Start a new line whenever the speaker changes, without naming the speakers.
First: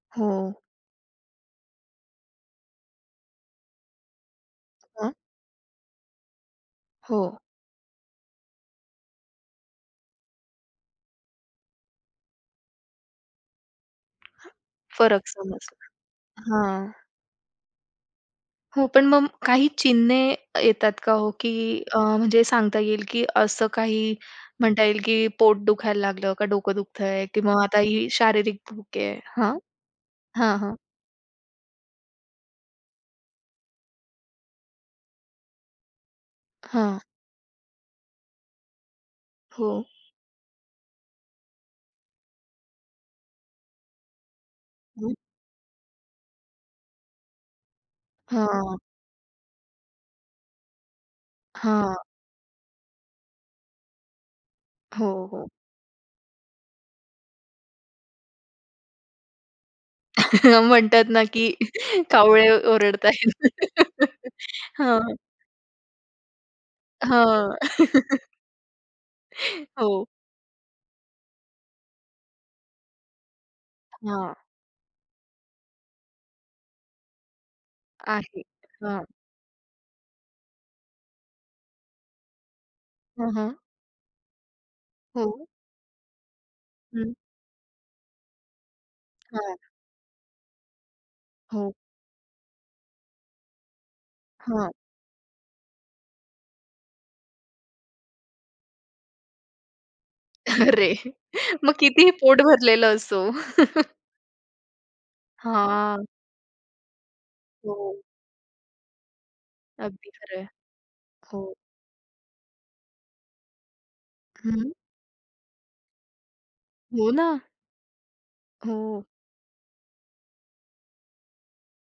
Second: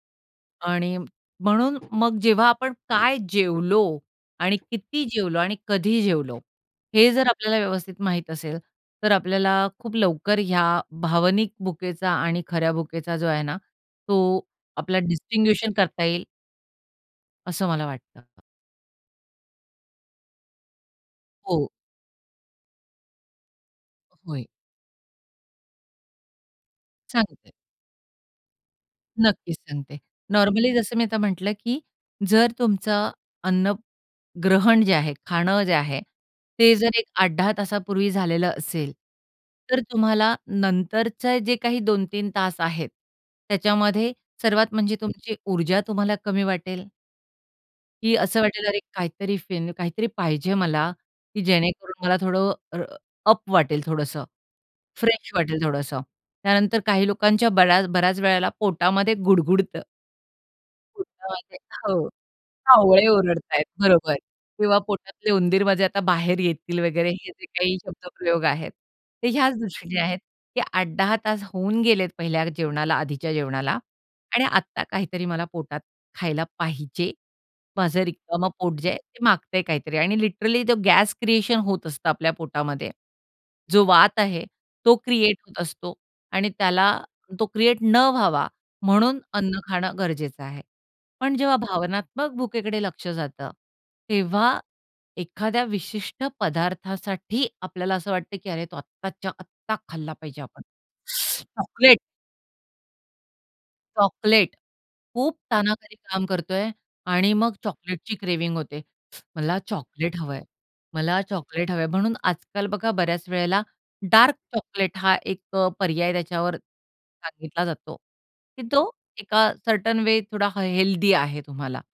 हां.
आणि म्हणून मग जेव्हा आपण काय जेवलो आणि किती
हां.
जेवलो आणि कधी जेवलो, हे जर
हो.
आपल्याला व्यवस्थित माहीत असेल, तर आपल्याला खूप लवकर या भावनिक भुकेचा आणि खऱ्या भुकेचा जो आहे ना, तो आपला
फरक
डिस्टिंग्विशन
समजला.
करता येईल.
हां.
असं मला वाटतं.
हो. पण मग काही चिन्हे येतात का हो,
हो.
की अ, म्हणजे सांगता येईल, की असं काही
होय.
म्हणता येईल, की पोट दुखायला लागलं का डोकं दुखतंय
सांगते.
किंवा मग आता ही शारीरिक भूक आहे? हं.
नक्कीच सांगते.
हां,
नॉर्मली
हां.
जसं मी आता म्हटलं, की जर तुमचं अन्न ग्रहण जे आहे, खाणं जे आहे ते जर
हां.
एक 8-10 तासापूर्वी झालेलं असेल,
हो.
तर तुम्हाला नंतरचे जे काही 2-3 तास आहेत, त्याच्यामध्ये सर्वात म्हणजे
हो.
तुमची ऊर्जा तुम्हाला कमी वाटेल की असं वाटेल
हां.
अरे काहीतरी फिन काहीतरी पाहिजे मला, की
हां.
जेणेकरून मला थोडं अ, अप वाटेल थोडंस.
हो,
फ्रेश
हो.
वाटेल थोडसं. त्यानंतर काही लोकांच्या बऱ्याच बऱ्याच वेळेला पोटामध्ये गुडगुडतं
म्हणतात ना, की
पोटामध्ये हो.
कावळे ओरडत
कावळे
आहेत.
ओरडत आहेत, बरोबर. किंवा
हां.
पोटातले उंदीर माझे आता बाहेर येतील वगैरे हे जे
हां.
काही शब्दप्रयोग आहेत, ते ह्याच दृष्टीनी
हो.
आहेत, ते 8-10 तास होऊन गेलेत पहिल्या जेवणाला, आधीच्या जेवणाला
हां.
आणि आत्ता काहीतरी मला पोटात खायला पाहिजे. माझं
आहे.
रिकामं पोट जे आहे,
हां.
ते मागतंय काहीतरी आणि लिटरली तो गॅस क्रिएशन होत असतं आपल्या पोटामध्ये.
हां, हां.
जो वात आहे, तो क्रिएट
हो.
होत असतो आणि त्याला
हं.
तो क्रिएट न व्हावा म्हणून
हां.
अन्न खाणं गरजेचं आहे. पण जेव्हा
हो.
भावनात्मक भुकेकडे लक्ष जातं, तेव्हा
हां.
एखाद्या विशिष्ट पदार्थासाठी आपल्याला असं वाटत, की "अरे तो, आत्ताच्या आत्ता खाल्ला पाहिजे आपण."
अरे! मग
चॉकलेट.
कितीही पोट भरलेलं असो.
चॉकलेट. खूप ताणाखाली
हां.
काम करतोय आणि मग
हो.
चॉकलेटची क्रेव्हिंग होते. मला
अगदी
चॉकलेट
खरं
हवंय.
आहे.
मला
हो.
चॉकलेट हवंय. म्हणून आजकाल बघा बऱ्याच वेळेला डार्क
हं.
चॉकलेट हा एक अ, पर्याय त्याच्यावर
हो ना.
सांगितला जातो. की तो
हो.
एका सर्टन वे अ, थोडा हेल्दी आहे तुम्हाला.